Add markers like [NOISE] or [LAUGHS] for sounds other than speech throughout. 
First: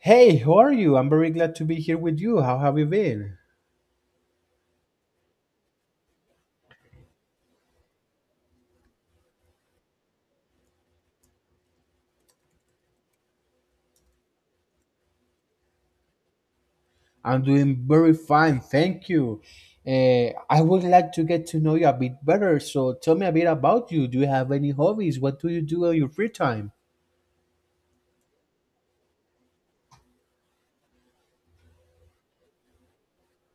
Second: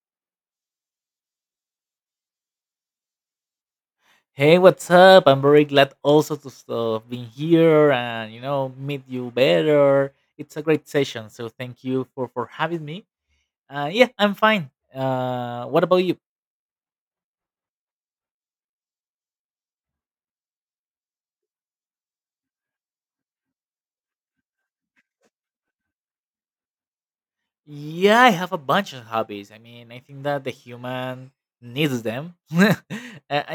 Hey, how are you? I'm very glad to be here with you. How have you been? Hey, what's up? I'm very glad also to have been here and you know meet you better. It's a great session, so thank you for having me. Yeah, I'm fine. What about you? I'm doing very fine, thank you. I would like to get to know you a bit better. So tell me a bit about you. Do you have any hobbies? What do you do on your free time? Yeah, I have a bunch of hobbies. I mean, I think that the human needs them. [LAUGHS]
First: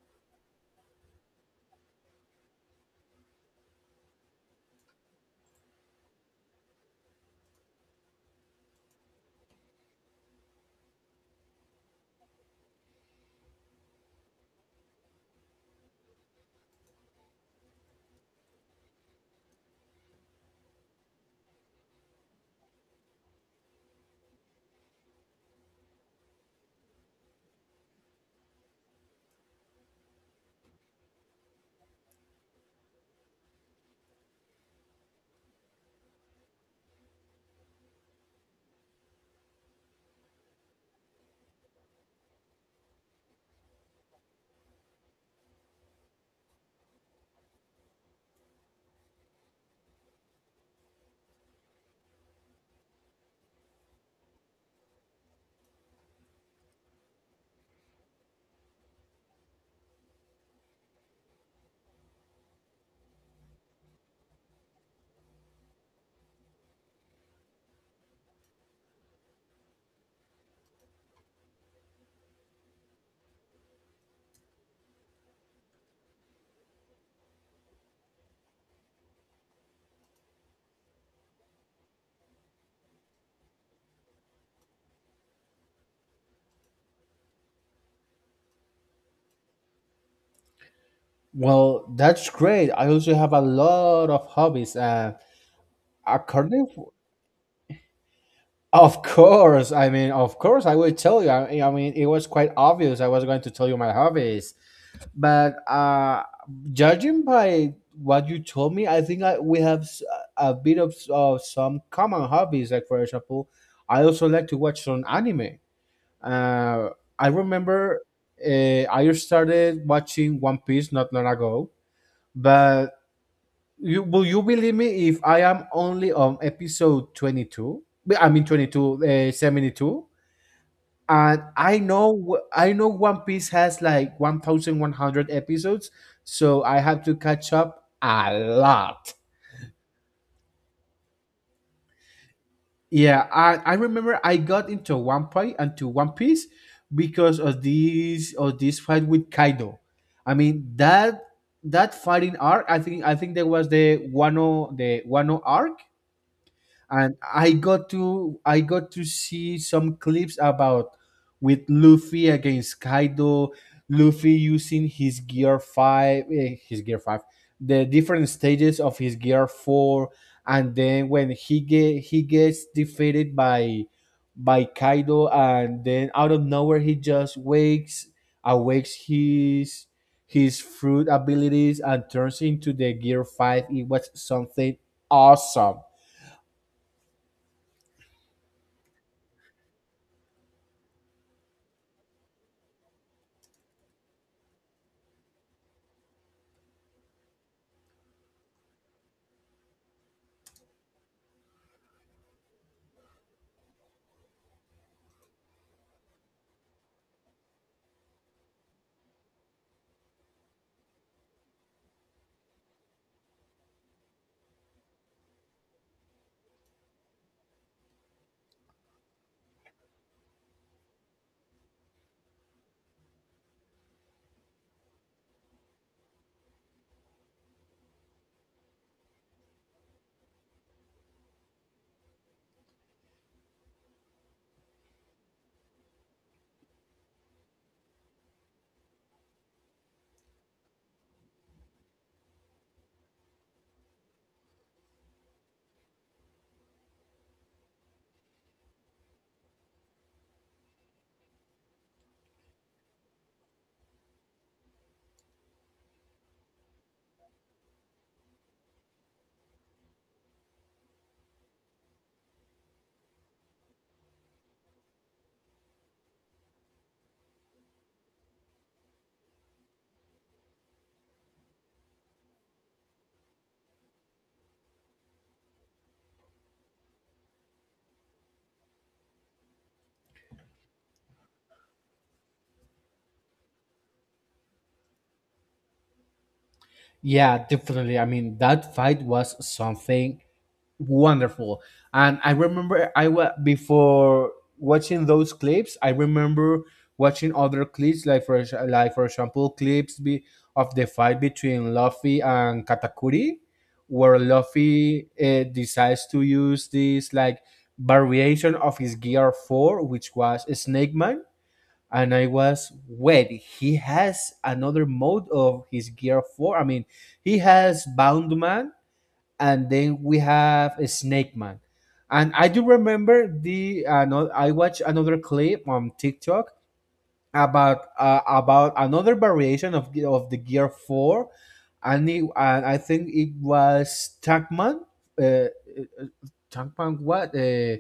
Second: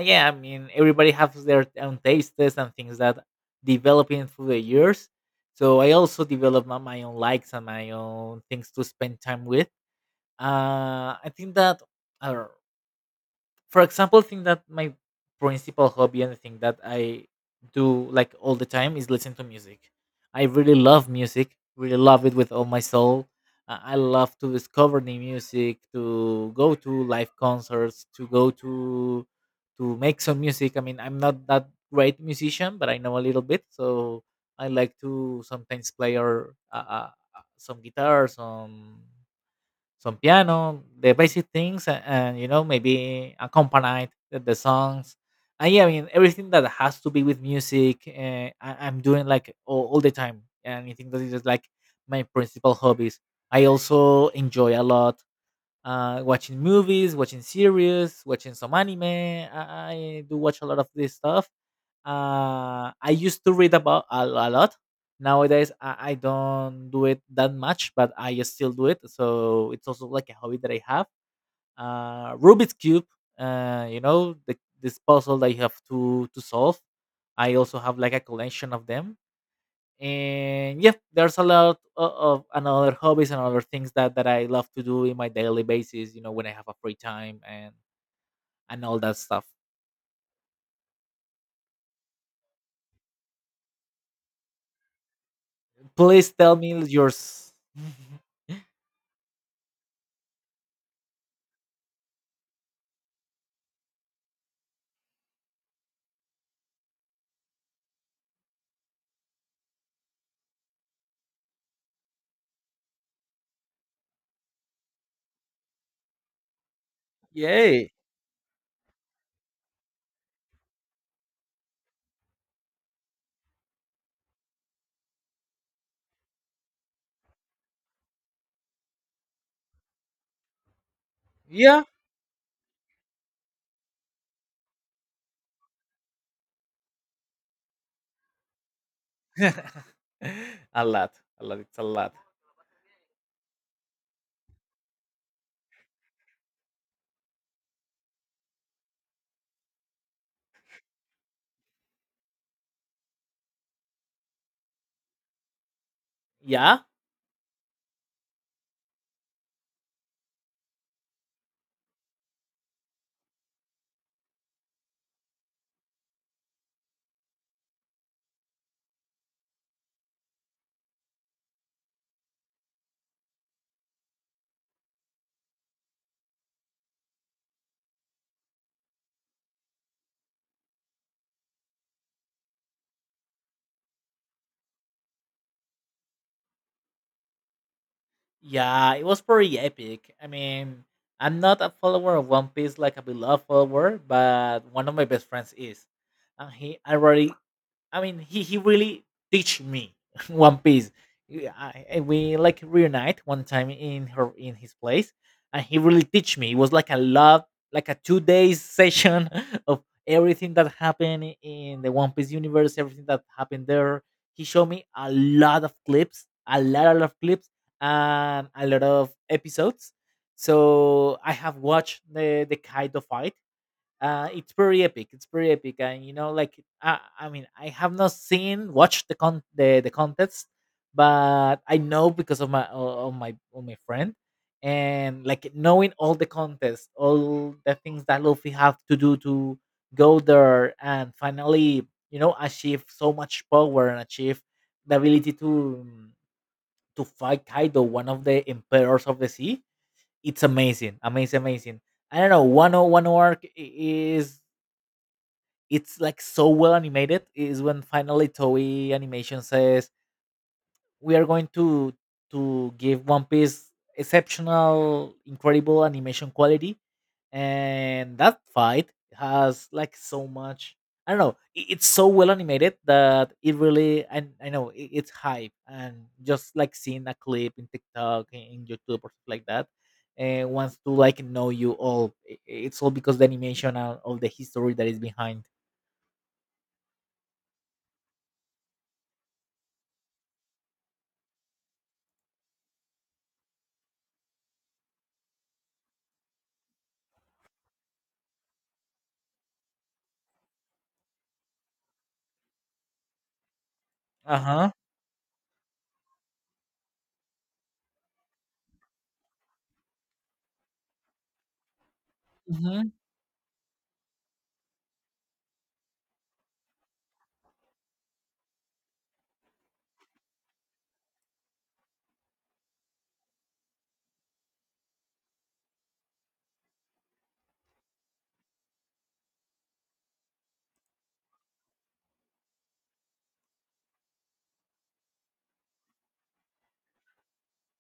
Yeah, I mean, everybody has their own tastes and things that developing through the years. So I also develop my own likes and my own things to spend time with. I think that. I For example, thing that my principal hobby and the thing that I do like all the time is listen to music. I really love music, really love it with all my soul. I love to discover new music, to go to live concerts, to go to make some music. I mean, I'm not that great musician, but I know a little bit, so I like to sometimes play or some guitar, some piano, the basic things, and you know maybe accompany the songs. And yeah, I mean everything that has to be with music, I'm doing like all the time. And I think that is just like my principal hobbies. I also enjoy a lot, watching movies, watching series, watching some anime. I do watch a lot of this stuff. I used to read about a lot. Nowadays, I don't do it that much, but I still do it. So it's also like a hobby that I have. Rubik's cube. You know, this puzzle that you have to solve. I also have like a collection of them. And yeah, there's a lot of another hobbies and other things that I love to do in my daily basis. You know, when I have a free time and all that stuff. Well, that's great. I also have a lot of hobbies. Please tell According, me yours. of course. I mean, of course, I will tell you. I mean, it was quite obvious. I was going to tell you my hobbies, but judging by what you told me, I think we have a bit of some common hobbies, like for example, I also like to watch some anime. uh I [LAUGHS] Yay. remember, I started watching One Piece not long ago. But you, believe me, if I am only on episode 22? I mean 22, 72. And I Yeah, know I know One Piece has like 1100 episodes, so I have to catch up a lot. [LAUGHS] a lot, a lot. It's a lot. Yeah, I remember I got into One Piece because of this fight with Kaido. I mean that fighting arc. I think that was the Wano arc. Yeah, And I got to see some clips, about with Luffy against Kaido. Luffy using his gear five, the different stages of his gear four, and then when he gets defeated by Kaido, and then out of nowhere he just wakes awakes his fruit abilities and turns into the gear five. It was something awesome. yeah, it was pretty epic. I mean, I'm not a follower of One Piece like a beloved follower, but one of my best friends is, and he already, I mean, he really teach me, [LAUGHS] One Piece. We like reunite one time in his place, and he really teach me. It was like a lot, like a 2 days session [LAUGHS] of everything that happened in the One Piece universe, everything that happened there. He showed me a lot of clips, a lot of clips, and a lot of episodes. So I have watched the Kaido fight. Uh, it's pretty epic. It's pretty epic, and you know, like, I mean, I have not seen watched the con the contest, but I know because of my of my friend, and like knowing all the contests, all the things that Luffy have to do to go there and finally, you know, achieve so much power and achieve the ability to fight Kaido, one of the emperors of the sea. It's amazing, amazing, amazing. I don't know. One oh arc is it's like so well animated is when finally Toei Animation says we are going to give One Piece exceptional, incredible animation quality, and that fight has like so much. I don't know. It's so well animated that it really, and I know it's hype, and just like seeing a clip in TikTok, in YouTube, or stuff like that, and wants to like know you all. It's all because the animation and all the history that is behind. Yeah, definitely. I mean, that fight was something wonderful. And I remember, I was, before watching those clips, I remember watching other clips, like for example, clips, of the fight between Luffy and Katakuri, where Uh huh. Luffy decides to use this like variation of his gear 4, which was Snake Man. And I was, Mhm. wait, he has another mode of his Gear 4. I mean, he has Boundman, and then we have a Snake Man. And I do remember the, no, I watched another clip on TikTok about, about another variation of the Gear 4, and I think it was Tankman. Uh, uh, uh, Tankman what?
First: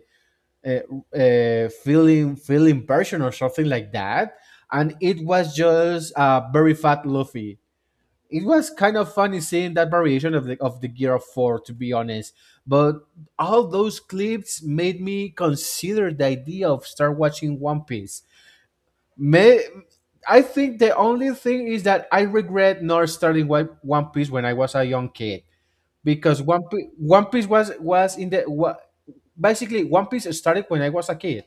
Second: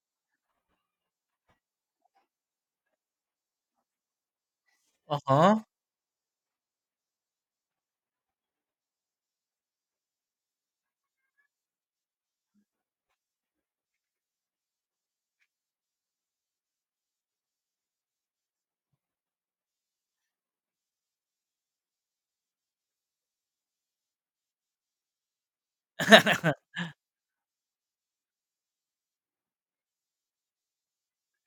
uh, feeling person or something like that. And it was Uh-huh. just a very fat Luffy. It was kind of funny seeing that variation of the gear of four, to be honest. But all those clips made me consider the idea of start watching One Piece. May, I think the only thing is that I regret not starting One Piece when I was a young kid, because one, [LAUGHS] Piece one piece was. Basically, One Piece started when I was a kid.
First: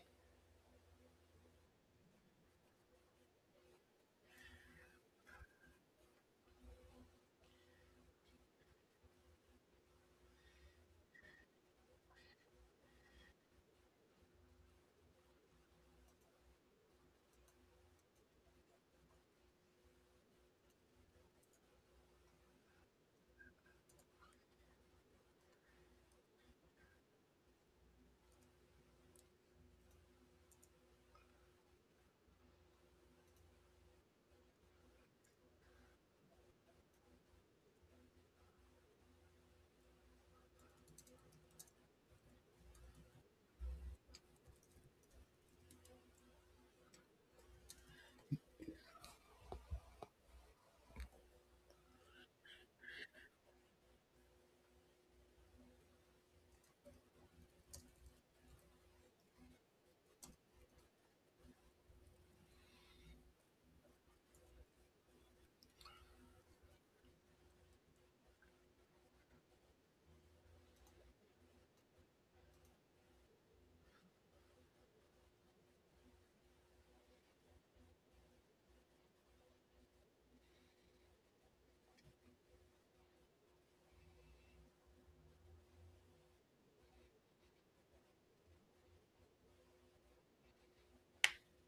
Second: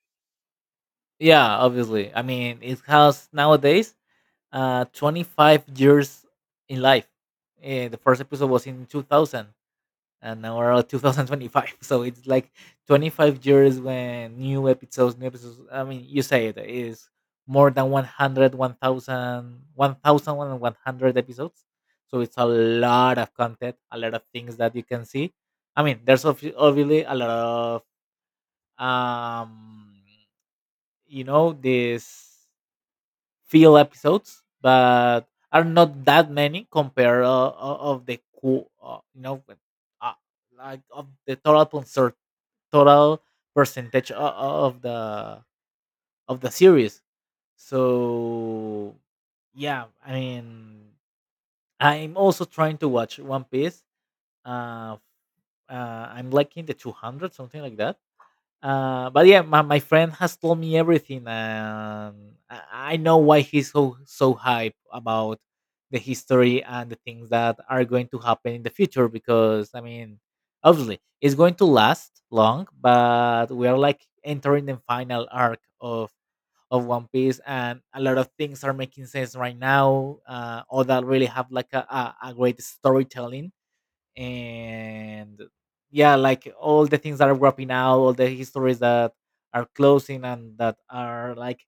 Yeah, obviously. I mean, it has nowadays 25 years in life. Eh, the first episode was in 2000 and now we're at 2025. [LAUGHS] So it's like 25 years when new episodes, new episodes. I mean, you say it is more than 100 episodes. So it's a lot of content, a lot of things that you can see. I mean, there's obviously a lot of, um you know, these few episodes, but are not that many compared, you know, but, uh, like of the total concert total percentage of the series. So yeah, I mean I'm also trying to watch One Piece. uh, uh I'm liking the 200 something like that. But yeah, my friend has told me everything, and I know why he's so hype about the history and the things that are going to happen in the future. Because I mean, obviously, it's going to last long, but we are like entering the final arc of One Piece, and a lot of things are making sense right now. All that really have like a great storytelling, and yeah, like all the things that are wrapping out, all the histories that are closing and that are like,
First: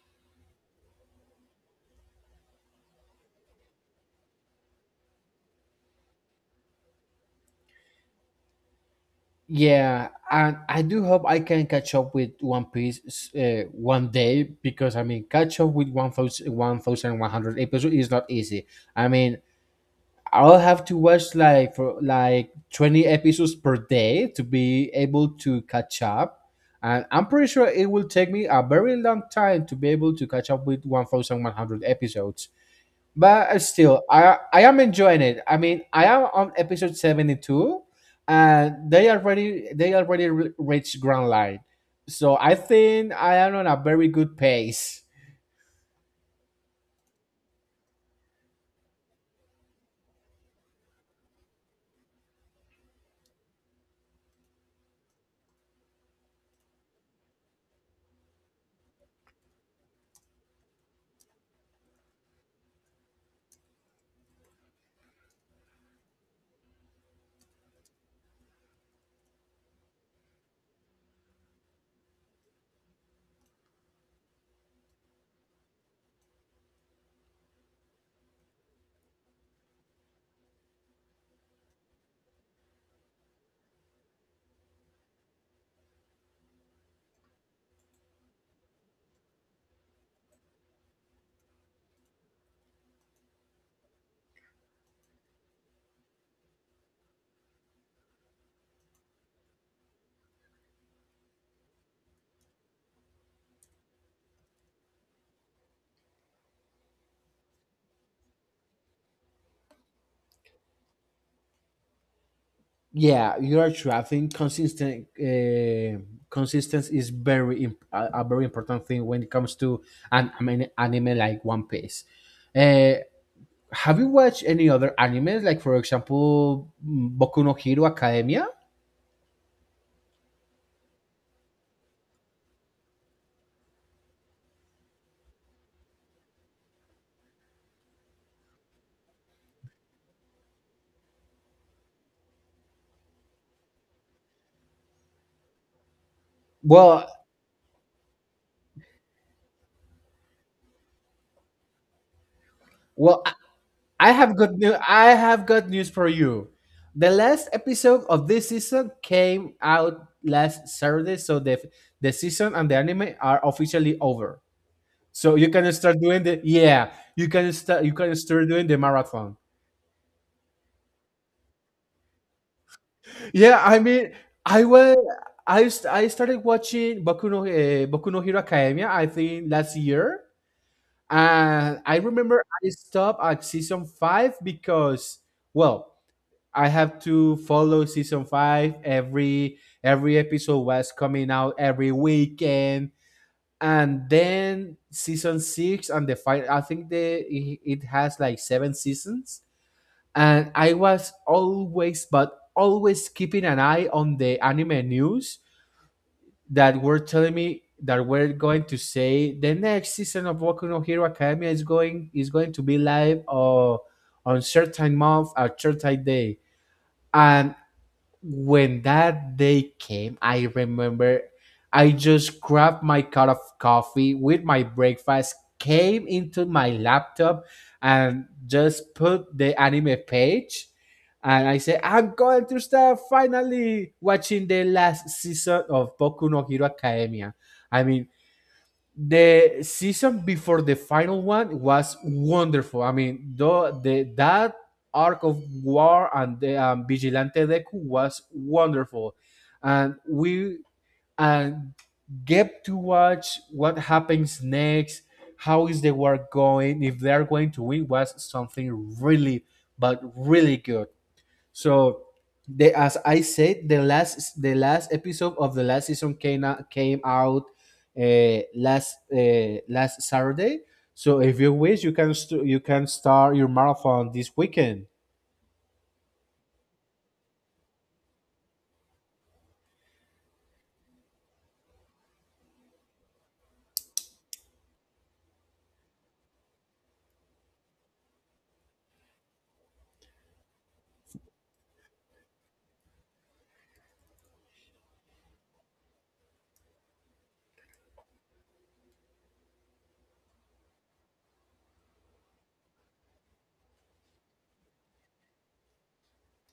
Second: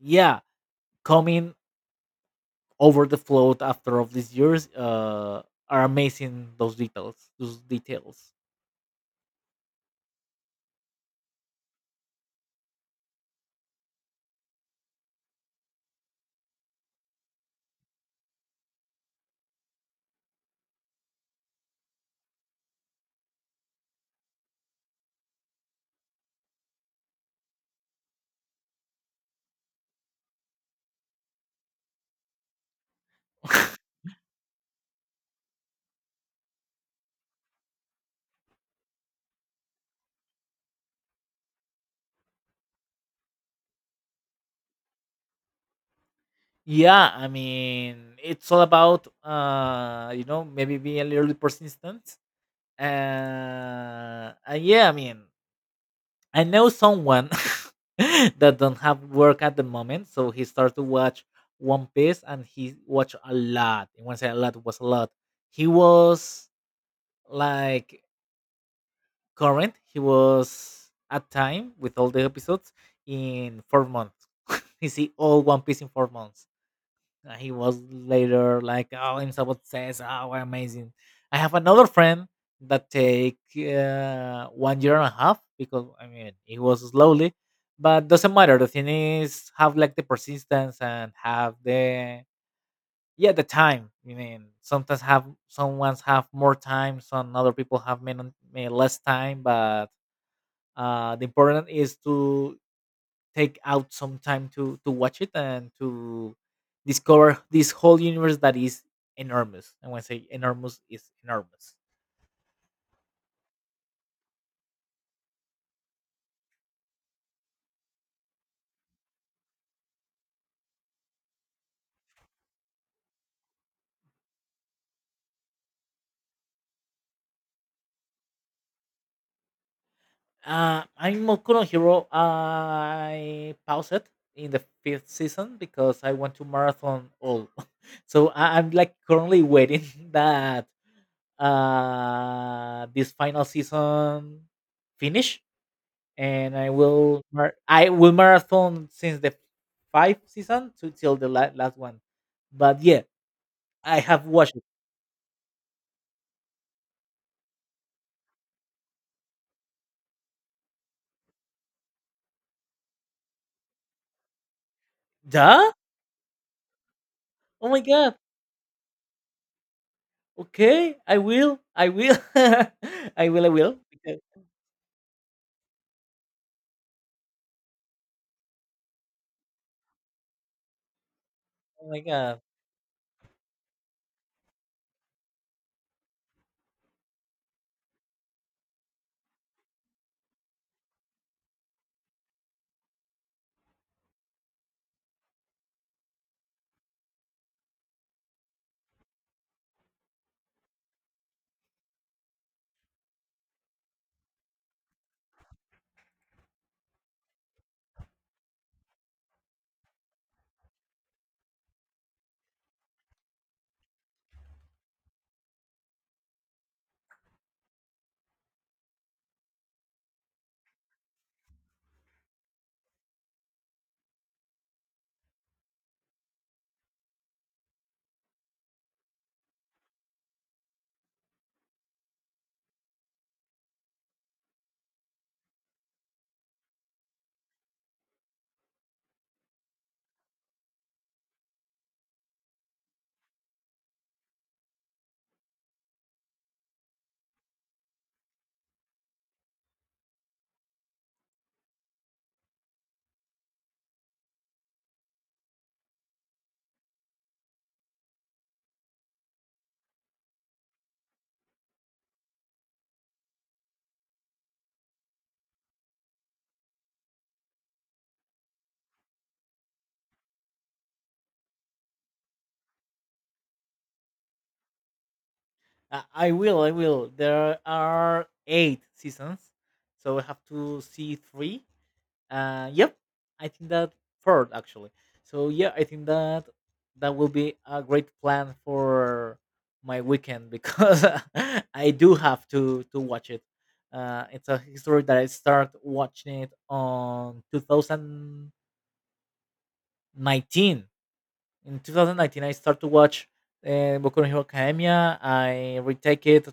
yeah, coming over the float after all these years. Uh, are amazing those details, Yeah, and I do hope I can catch up with One Piece, one day, because I mean, catch up with one thousand one thousand one hundred episodes is not easy. I mean, I'll have to watch, like 20 episodes per day, to be able to catch up. And I'm pretty sure it will take me a very long time to be able to catch up with 1,100 episodes. But still, I am enjoying it. I mean, I am on episode 72, and they already reached Grand Line, so I think I am on a very good pace. yeah. I mean it's all about, you know, maybe being a little bit persistent. And yeah, I mean, I know someone [LAUGHS] that don't have work at the moment, so he started to watch One Piece, and he watched a lot. And when I say a lot, it was a lot. He was like current. He was at time with all the episodes in 4 months. [LAUGHS] He see all One Piece in 4 months. He was later like, oh, himself says, oh, we're amazing. I have another friend that take, 1 year and a half, because I mean it was slowly, but doesn't matter. The thing is have like the persistence and have the, yeah, the time. I mean sometimes have some ones have more time, some other people have, less time, but the important is to take out some time to watch it and to discover this whole universe that is enormous. And when I say enormous, is enormous. Yeah, you are true. I think consistent consistency is a very important thing when it comes to I mean, anime like One Piece. Uh, have you watched any other animes, like for example, Boku no Hero Academia? I'm Mokuno Hero. I paused it in the fifth season because I want to marathon all. [LAUGHS] So I'm like currently waiting [LAUGHS] that, this final season finish, and I Well, will I will marathon since the five season to till the last one. But yeah, well, I, I I have have watched good it. new I have good news for you. The last episode of this season came out last Saturday, so the season and the anime are officially over. So you can Duh! start doing the, yeah, you can Oh my start you can god. start doing the marathon. Okay, I will. I will. [LAUGHS] I will. I Yeah, will. I mean, Because, I was I st- I started watching Boku no Hero Academia. I think last year, and oh I my god. remember I stopped at season five because well, I have to follow season five. Every episode was coming out every weekend, and then season six and the final. I think the it, it has like seven seasons, and I was always but always keeping an eye on the anime news that were telling me that we're going to say the next season of Boku no Hero Academia is going to be live or on certain month or certain day and when that day came, I remember I just grabbed my cup of coffee with my breakfast, came into my laptop, and just put the anime page. And I said, I'm going to start finally watching the last season of Boku no Hero Academia. I mean, the season before the final one was wonderful. I mean, the that arc of war and the vigilante Deku was wonderful, and we and get to watch what happens next. How is the war going? If they are going to win, was something really, but really good. So they, as I said, the last episode of the last season came out last last Saturday. So if you wish, you can st- you can start your marathon this weekend. I will. I will. There are eight seasons, so I have to see three. Yep, I think that third actually. So yeah, I think that will be a great plan for my weekend, because [LAUGHS] I do have to watch it. It's a history that I start watching it on 2019. In 2019, I start to watch, Boku no Hero Academia. I retake it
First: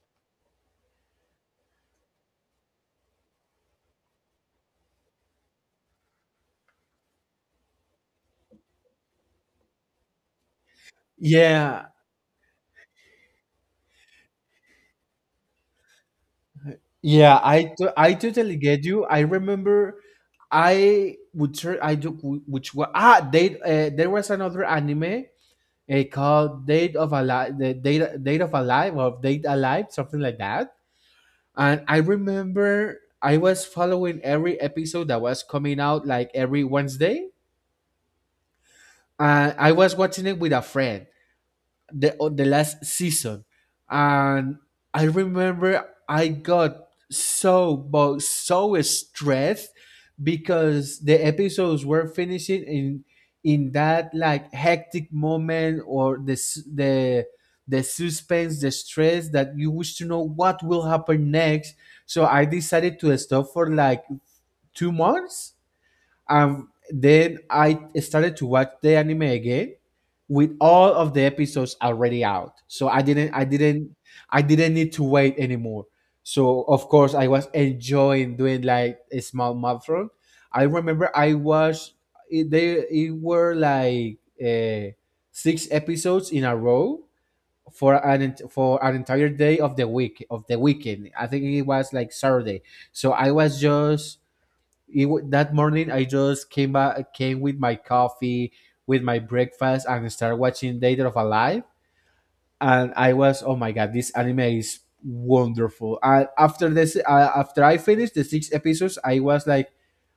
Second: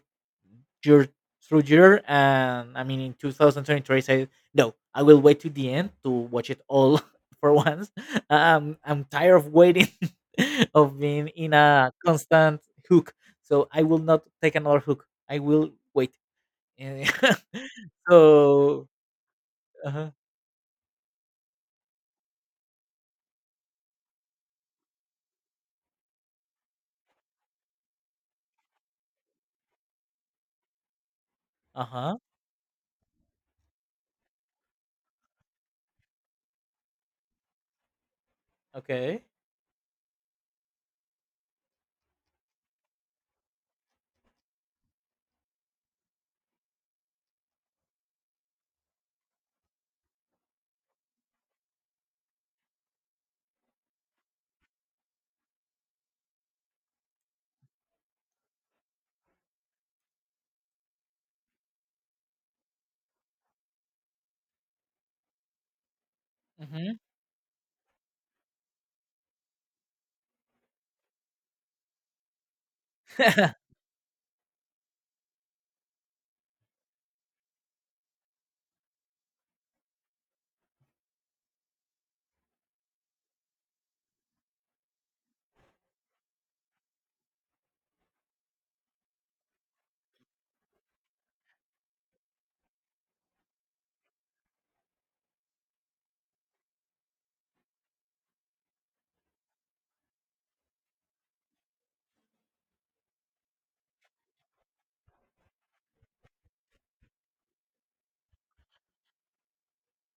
your your, and I mean in 2023 I said no, I will wait to the end to watch it all [LAUGHS] for once. I'm tired of waiting, [LAUGHS] of being in Yeah, a constant hook, so I will not take another hook. I will wait. Eh, yeah, I to- [LAUGHS] I totally get so, you. I remember, uh-huh, I would try, I do which was ah date there was another anime, called Date of Alive. The Date of Alive, or Date Alive, something like that. And I uh-huh, remember I was following every episode that was coming out like every Wednesday. okay, And I was watching it with a friend, the on the last season, and I remember I got so but so stressed because the episodes were finishing in that like hectic moment, or the suspense, the stress, that you wish to know what will happen next. So I decided to stop for like 2 months, and hmm, then I started to watch the anime again, with all of the episodes already out. So I didn't I [LAUGHS] didn't I didn't need to wait anymore. So of course, I was enjoying doing like a small marathon. I remember I watched it. They it were like, six episodes in a row, for an entire day of the week of the weekend. I think it was like Saturday. So I was just, that morning I just came back, came with my coffee, with my breakfast, and started watching Dead of Alive. And I was, oh my god, this anime is wonderful. And after this, after I finished the six episodes, I was like,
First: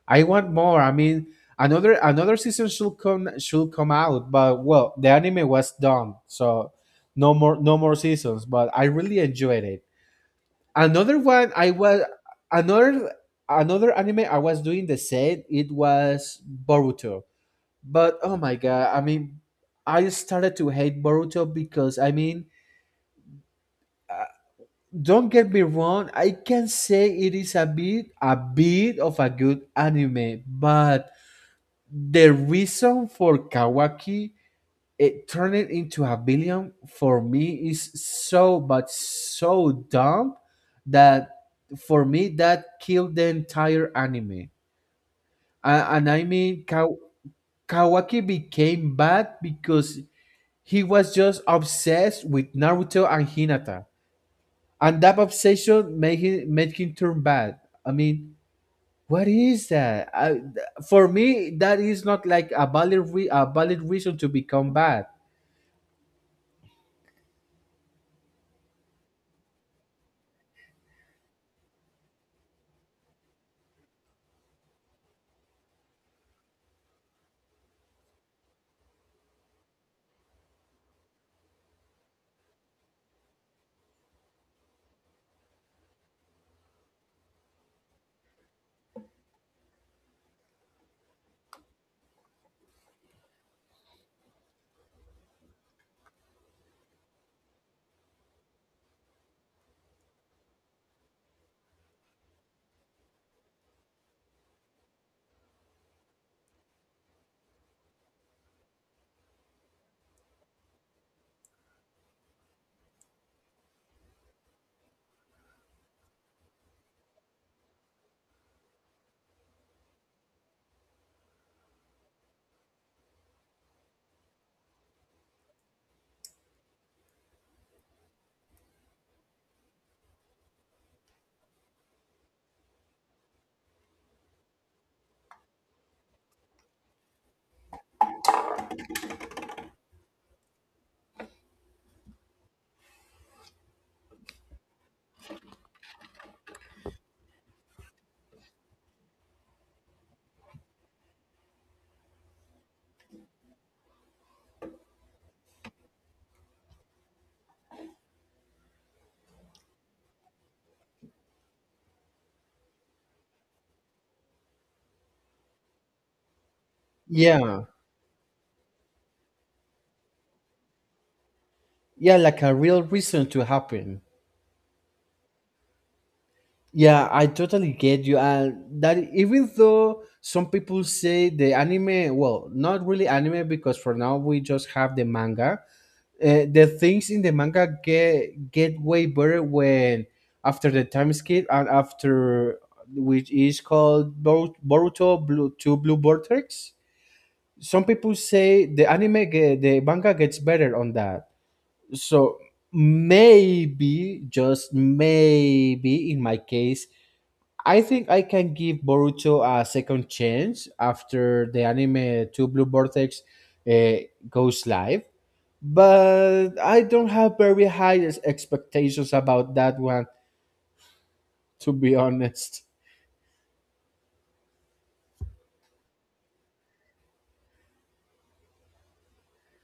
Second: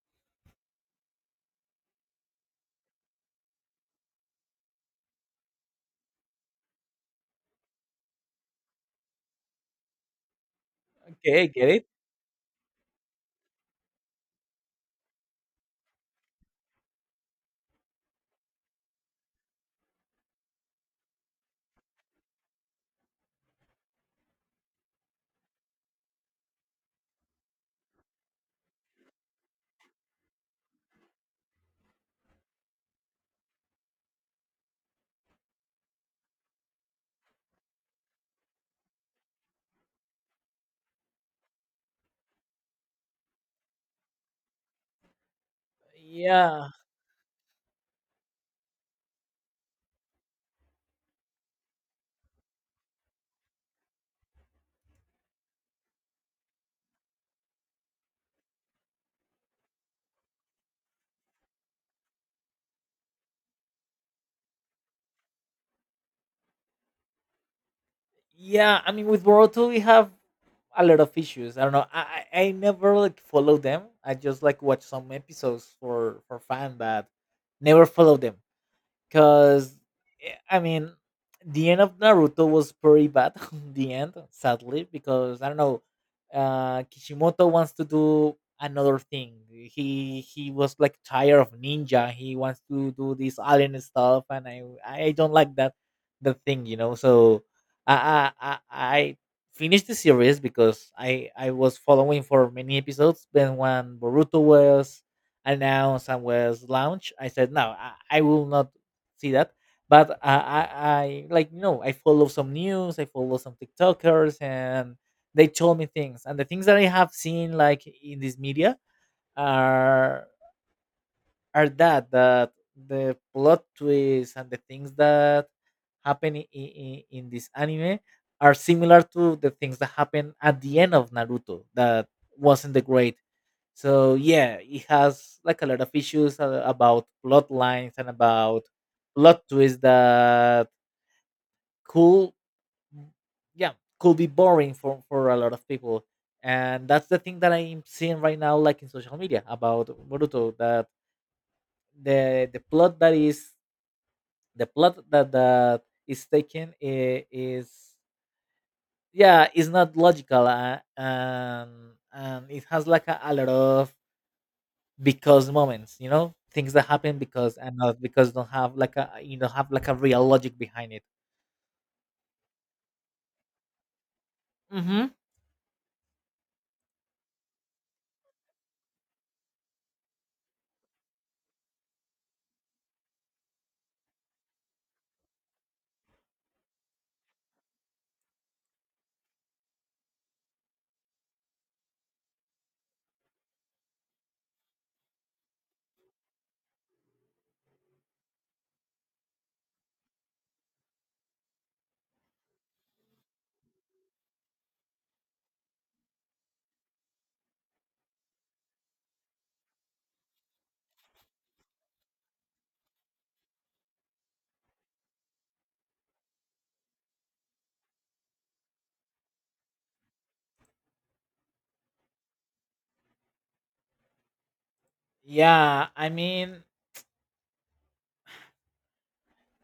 I want more. I mean, another season should come out, but well, the anime was done, so no more seasons. But I really enjoyed it. Another okay, one get I it, was another another anime I was doing the same. It was Boruto, but oh my god! I mean, I started to hate Boruto because, I mean, uh, don't get me wrong. I can say it is a bit of a good anime, but the reason for Kawaki, it turned it into a billion for me, is so but so dumb, that for me that killed the entire anime. And I mean, yeah. Kawaki became bad because he was just obsessed with Naruto and Hinata, and that obsession made him turn bad. I mean, what is that? For me, that is not like a valid reason to become bad. Yeah, I mean, with Boruto we have a lot of issues. I don't know. I never like follow them. I just like watch some episodes for fun, but never follow them. Cause, I mean, the end of Naruto was pretty bad. [LAUGHS] The end, sadly, because I don't know. Kishimoto wants to do another thing. He was like tired of ninja. He wants to do this alien stuff, and I don't like that the thing, you know. So I I I, I finished the series because I was following for many episodes. Then when Boruto was announced and was launched, I said, no, I will not see that. But I like, you know, I follow some news, I follow some TikTokers, and they told me things. And the things that I have seen like in this media are, that the plot twists and the things that happen in this anime are similar to the things that happen at the end of Naruto that wasn't the great. So yeah, it has like a lot of issues, about plot lines and about plot twists that could, yeah, could be boring for a lot of people. And that's the thing that I'm seeing right now, like in social media about Boruto, that the plot that is the plot that that is taken I- is yeah, is not logical, and it has like a lot of because moments, you know, things that happen because Yeah, and not because don't have like a, you don't have like a real logic behind it. yeah, like a real reason to happen. Mm-hmm. Yeah, I totally get you. And that, even though some people say the anime, well, not really anime, because for now we just have the manga, the things in the manga get way better when, after the time skip and after, which is called Boruto Blue to Blue Vortex. Some people say the manga gets better on that. So maybe, just maybe, in my case, I think I can give Boruto a second chance after the anime Two Blue Vortex uh, goes live. But I don't have very high expectations about that one, to be honest. yeah I mean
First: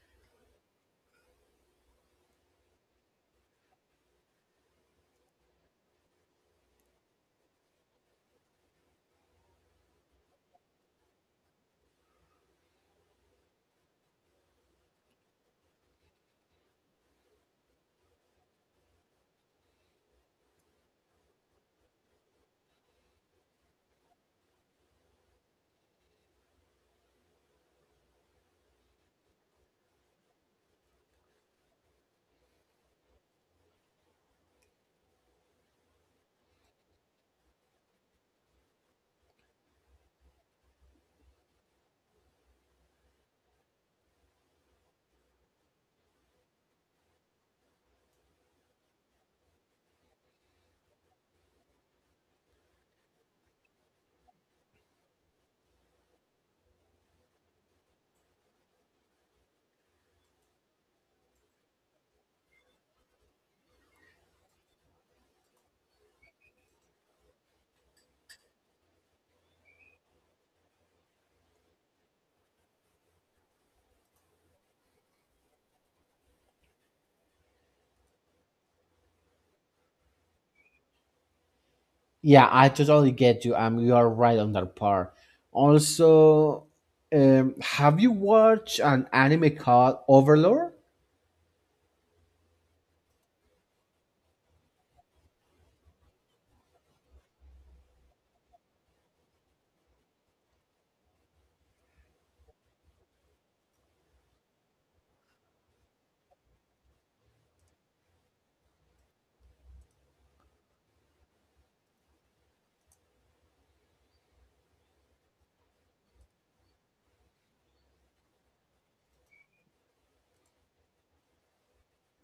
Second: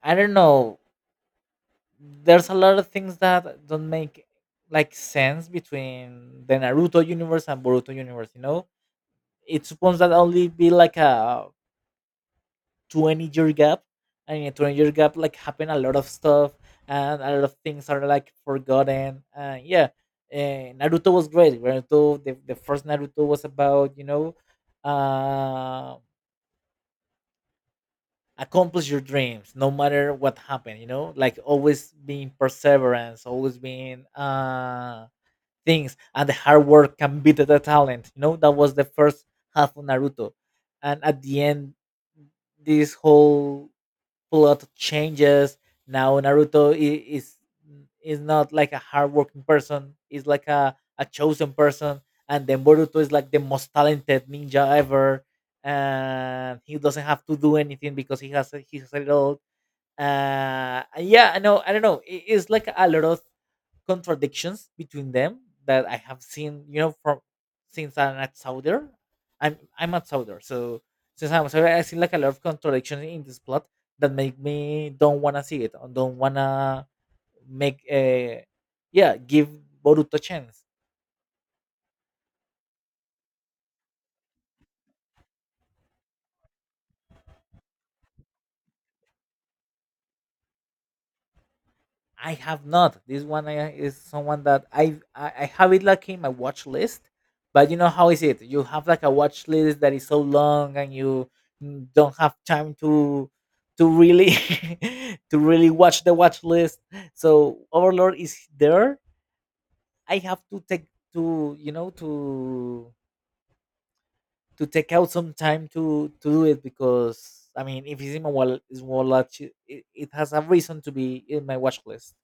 I don't know There's a lot of things that don't make like sense between the Naruto universe and Boruto universe, you know. It's supposed that only be like a 20-year gap. I mean, 20-year gap, like, happened a lot of stuff and a lot of things are like forgotten, yeah. Naruto was great. Naruto, the first Naruto was about, you know, uh, accomplish your dreams no matter what happened, you know, like always being perseverance, always being, uh, things, and the hard work can beat the talent, you know. That was the first half of Naruto, and at the end this whole plot changes. Now Naruto is not like a hardworking person. Is like a chosen person, and then Boruto is like the most talented ninja ever, and he doesn't have to do anything because he has he has it all. Yeah, I know. I don't know. It's like a lot of contradictions between them that I have seen, you know, from since I'm at Souder. I'm at Souder, so since I'm Souder, I see like a lot of contradictions in this plot that make me don't wanna see it, or don't wanna make a, yeah, give Boruto a chance. Yeah, I totally get you. You are right on that part. Also, have you watched an anime called Overlord? I have not. This one is someone that I have it like in my watch list, but you know how is it? You have like a watch list that is so long, and you don't have time to really [LAUGHS] to really watch the watch list. So Overlord is there. I have to take to, you know, to take out some time to do it, because I mean if it's in my wallet, it's wallet, it has a reason to be in my watch list.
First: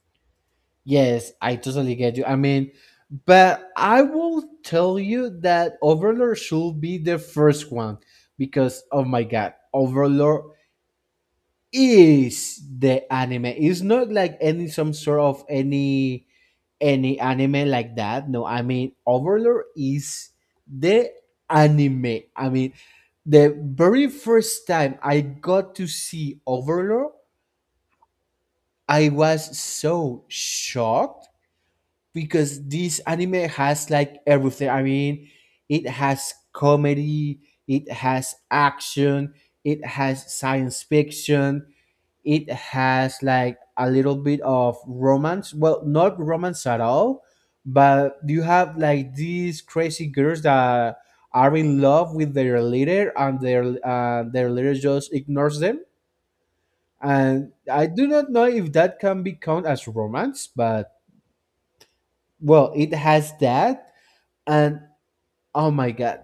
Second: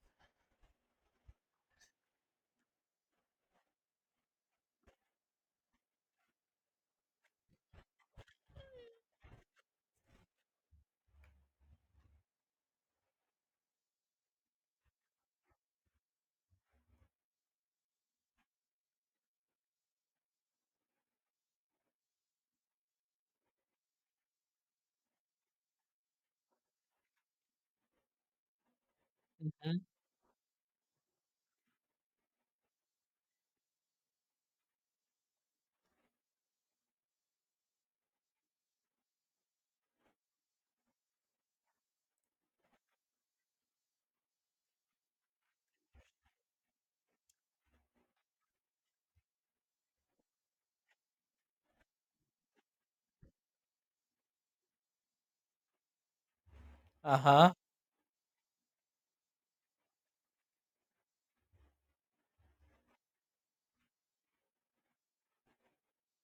Yes, I totally get you. I mean, but I will tell you that Overlord should be the first one, because oh my god, Overlord is the anime. It's not like any, some sort of, any anime like that. No, I mean Overlord is the anime. I mean, the very first time I got to see Overlord, I was Mhm. so shocked because this anime has like everything. I mean, it has comedy, it has action, it has science fiction, it has like a little bit of romance. Well, not romance at all, but you have like these crazy girls that are in love with their leader and their leader just ignores them. Uh huh. And I do not know if that can be count as romance, but well, it has that and oh my god,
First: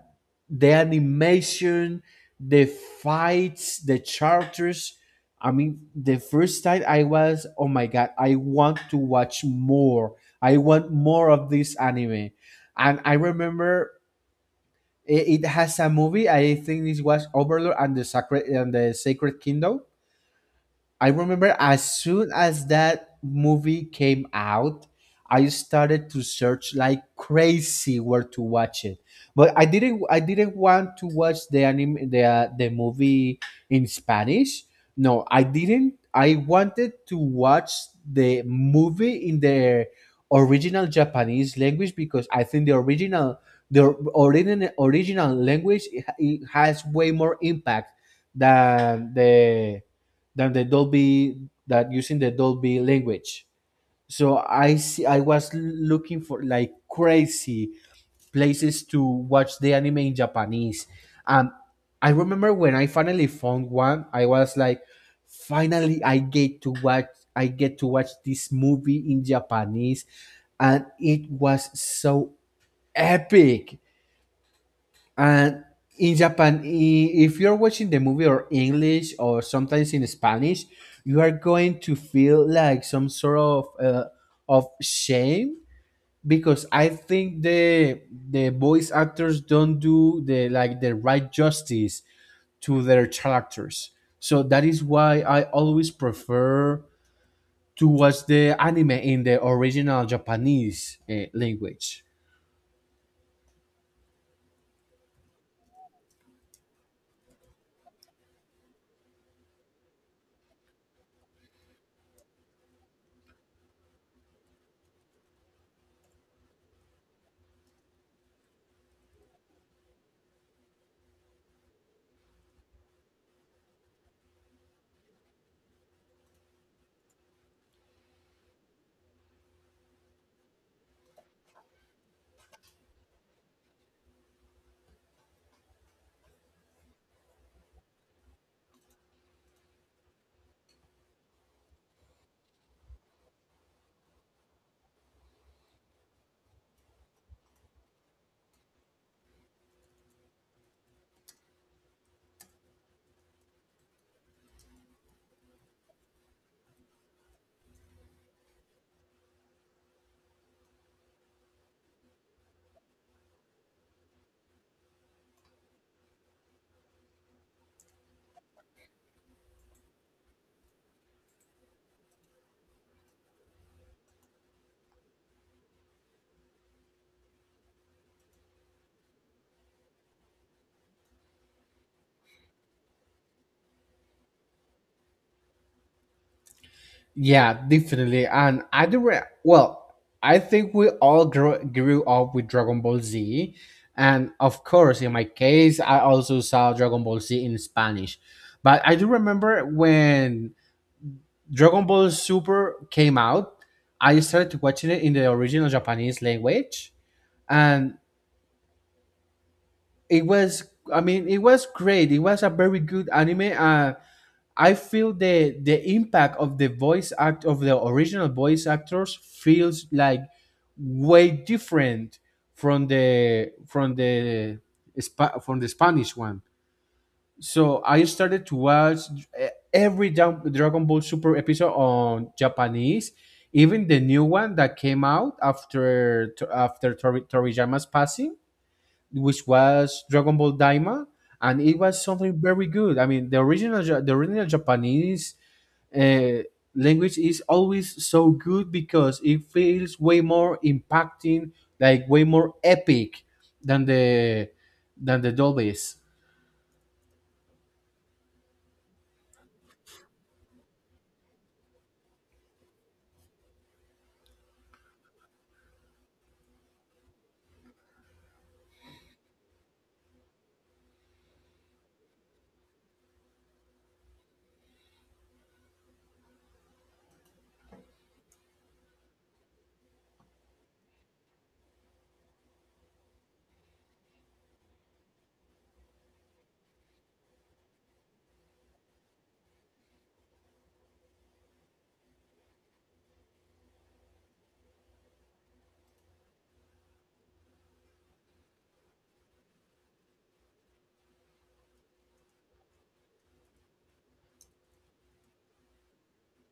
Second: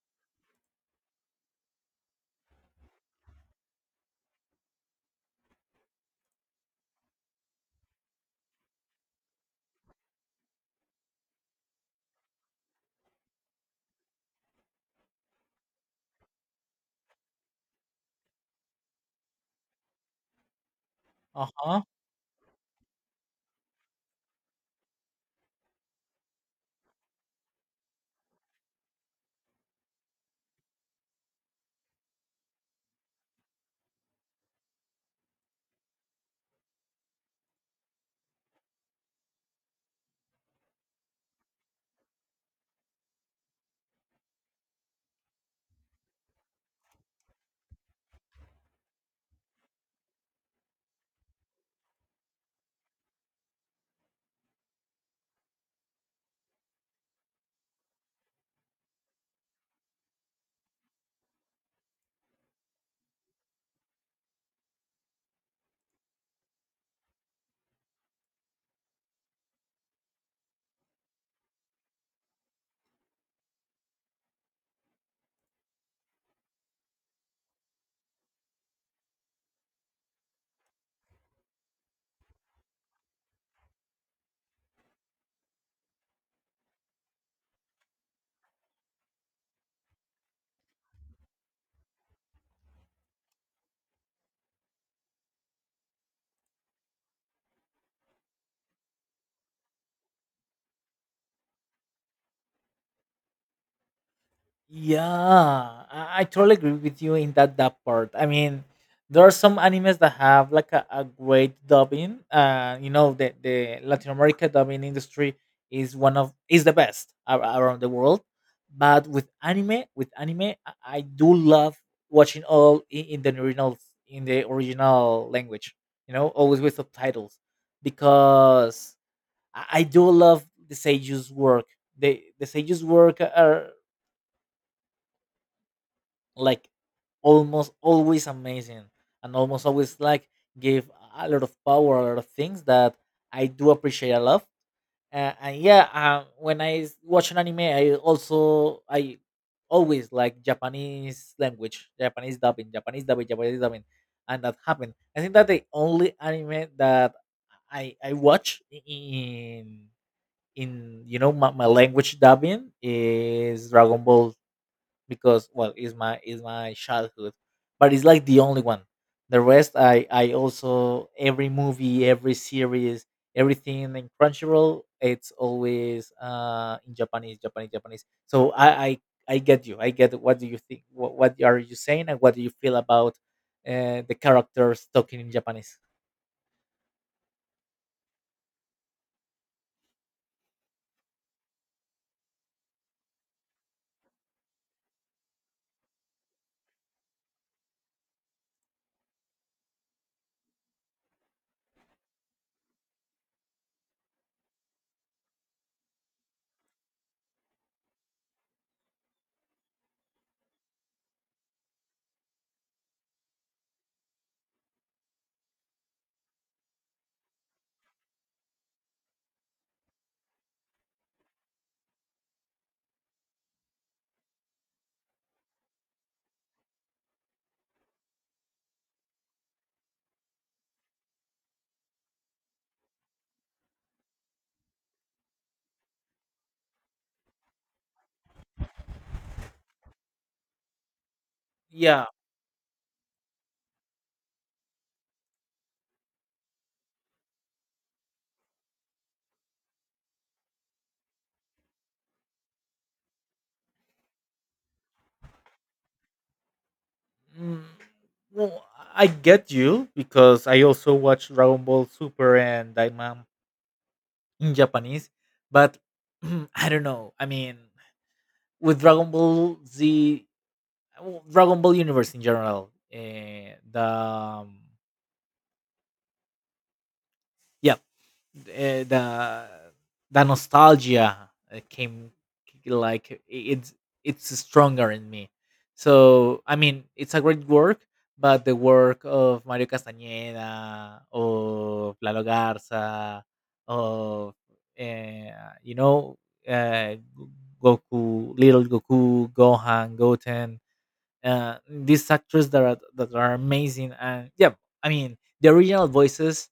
the animation, the fights, the characters. I mean, the first time I was oh my god, I want to watch more, I want more of this anime. And I remember it has a movie. I think this was Overlord and the Sacred Kingdom. I Uh remember huh. as soon as that movie came out, I started to search like crazy where to watch it. But I didn't want to watch the anime the movie in Spanish. No, I didn't. I wanted to watch the movie in the original Japanese language, because I think the original language, it has way more impact than the than the Dolby, that using the Dolby language. So I see I was looking for like crazy places to watch the anime in Japanese. And I remember when I finally found one, I was like, finally I get to watch this movie in Japanese, and it was so epic. And in Japan, if you're watching the movie or English or sometimes in Spanish, you are going to feel like some sort of shame, because I think the voice actors don't do the like the right justice to their characters. So that is why I always prefer to watch the anime in the original Japanese language. Yeah, I totally agree with you in that part. I mean, there are some animes that have like a great dubbing. You know, the Latin America dubbing industry is one of is the best around the world. But with anime, I do love watching all in the original language. You know, always with subtitles, because I do love the Seiju's work. They, the Seiju's work are like almost always amazing and almost always like give a lot of power, a lot of things that I do appreciate a lot. And yeah, when I watch an anime, I also I always like Japanese language, Japanese dubbing, Japanese dubbing, Japanese dubbing, and that happened. I think that the only anime that I watch in, you know, my language dubbing is Dragon Ball, because well is my childhood, but it's like the only one. The rest, I also every movie, every series, everything in Crunchyroll, it's always, uh, in Japanese, Japanese, Japanese. So I get you. I get what do you think, what are you saying and what do you feel about, the characters talking in Japanese? Yeah, definitely. And I do. Well, I think we all grew up with Dragon Ball Z, and of course, in my case, I also saw Dragon Ball Z in Spanish. But I do remember when Dragon Ball Super came out, I started watching it in the original Japanese language, and it was. I mean, it was great. It was a very good anime. I feel the impact of the voice act of the original voice actors feels like way different from the from the from the Spanish one. So I started to watch every Dragon Ball Super episode on Japanese, even the new one that came out after Toriyama's passing, which was Dragon Ball Daima, and it was Yeah. something very good. I mean, the original the original Japanese uh, language is always so good because it feels way more impacting, like way more epic than the than the Dolby's. mm, well, I get you, because I also watch Dragon Ball Super and Diamond in Japanese, but [CLEARS THROAT] I don't know. I mean, with Dragon Ball Z, well, Dragon Ball universe in general, um, yeah, the the nostalgia came like, it's stronger in me. So I mean, it's a great work, but the work of Mario Castañeda, of Lalo Garza, of, you know, uh, Goku, Little Goku, Gohan, Goten, these actors that are amazing. And yeah, I mean the original voices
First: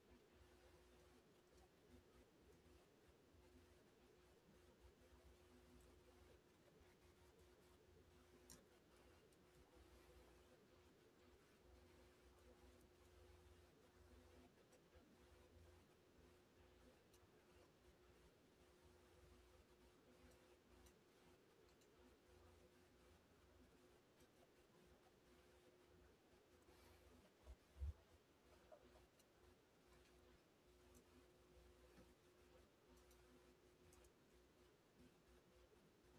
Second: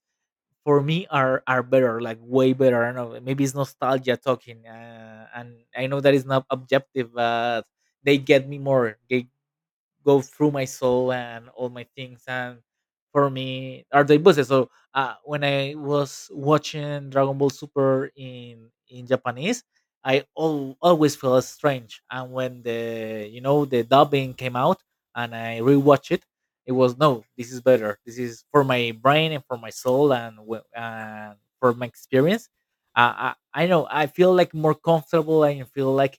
for me are better, like way better. I don't know, maybe it's nostalgia talking, and I know that is not objective, but they get me more, they go through my soul and all my things, and for me are the bosses. So when I was watching Dragon Ball Super in Japanese, I always felt strange, and when the, you know, the dubbing came out and I rewatched it, it was no, this is better, this is for my brain and for my soul and and for my experience. uh, I, I know I feel like more comfortable and feel like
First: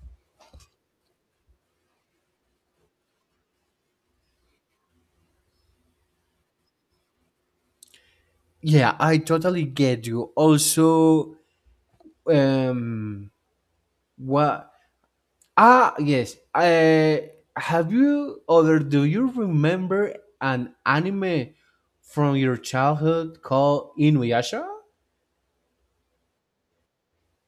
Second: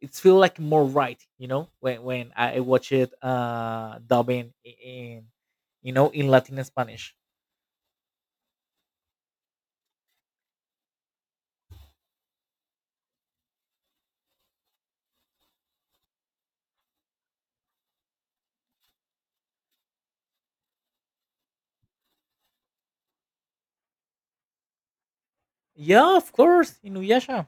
it's feel like more right, you know, when I watch it, uh, dubbing in, you know, in Latin and Spanish. Yeah, I totally get you. Also, um, what? Ah, yes. Have you or do you remember an anime from your childhood called Inuyasha? Yeah, of course, Inuyasha.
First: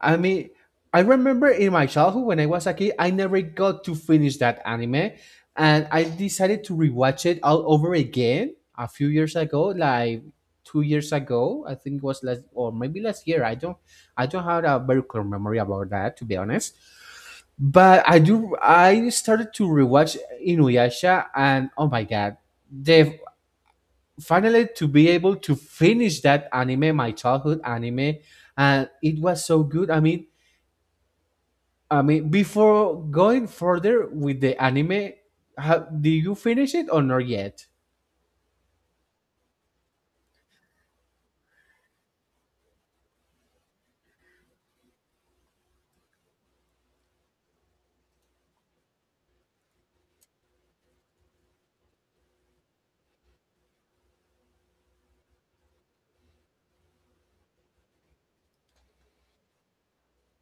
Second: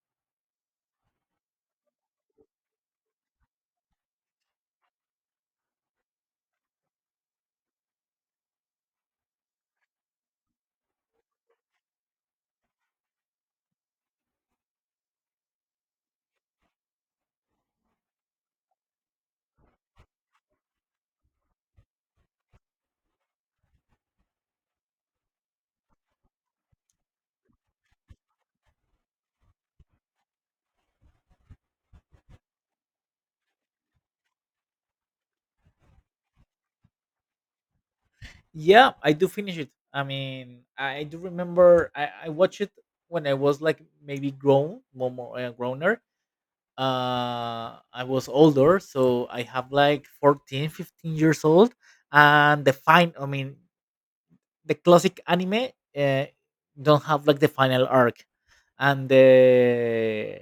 I mean, I remember in my childhood when I was a kid, I never got to finish that anime, and I decided to rewatch it all over again a few years ago, like 2 years ago. I think it was last or maybe last year. I don't have a very clear memory about that, to be honest. But I do. I started to rewatch Inuyasha, and oh my god, they finally to be able to finish that anime, my childhood anime, and it was so good. I mean, before going further with the anime, ha did you finish it or not yet? Yeah, I do finish it. I mean, I do remember I watched it when I was like maybe grown, more more, growner, uh, I was older, so I have like 14, 15 years old, and the fine, I mean, the classic anime, uh, don't have like the final arc, and the,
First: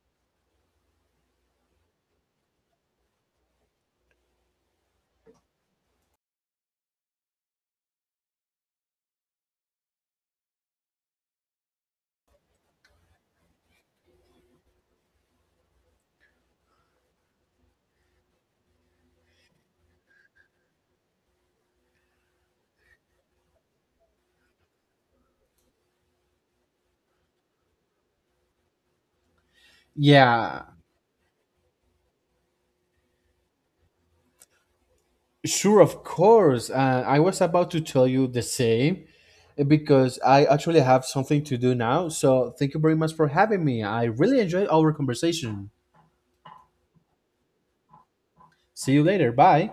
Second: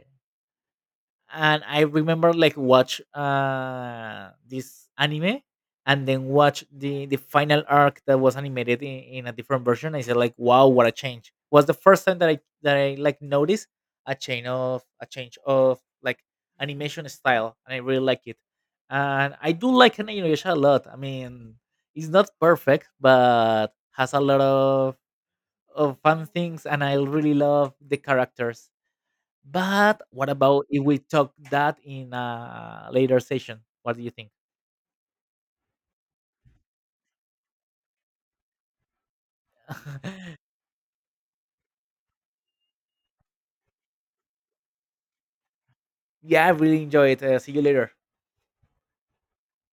and I remember like watch, uh, this anime and then watch the final arc that was animated in a different version. I said like wow, what a change. Was the first time that I like noticed a change of like animation style, and I really like it. And I do like Inuyasha a lot. I mean, it's not perfect but has a lot of fun things, and I really love the characters. But what Yeah, about if we talk that in a later session? What do you think? sure, of course. I was about to tell you the same [LAUGHS] because I actually have something to do now. So thank you very much for having me. I really enjoyed our conversation. Yeah, I really enjoy it. See you later. See you later. Bye.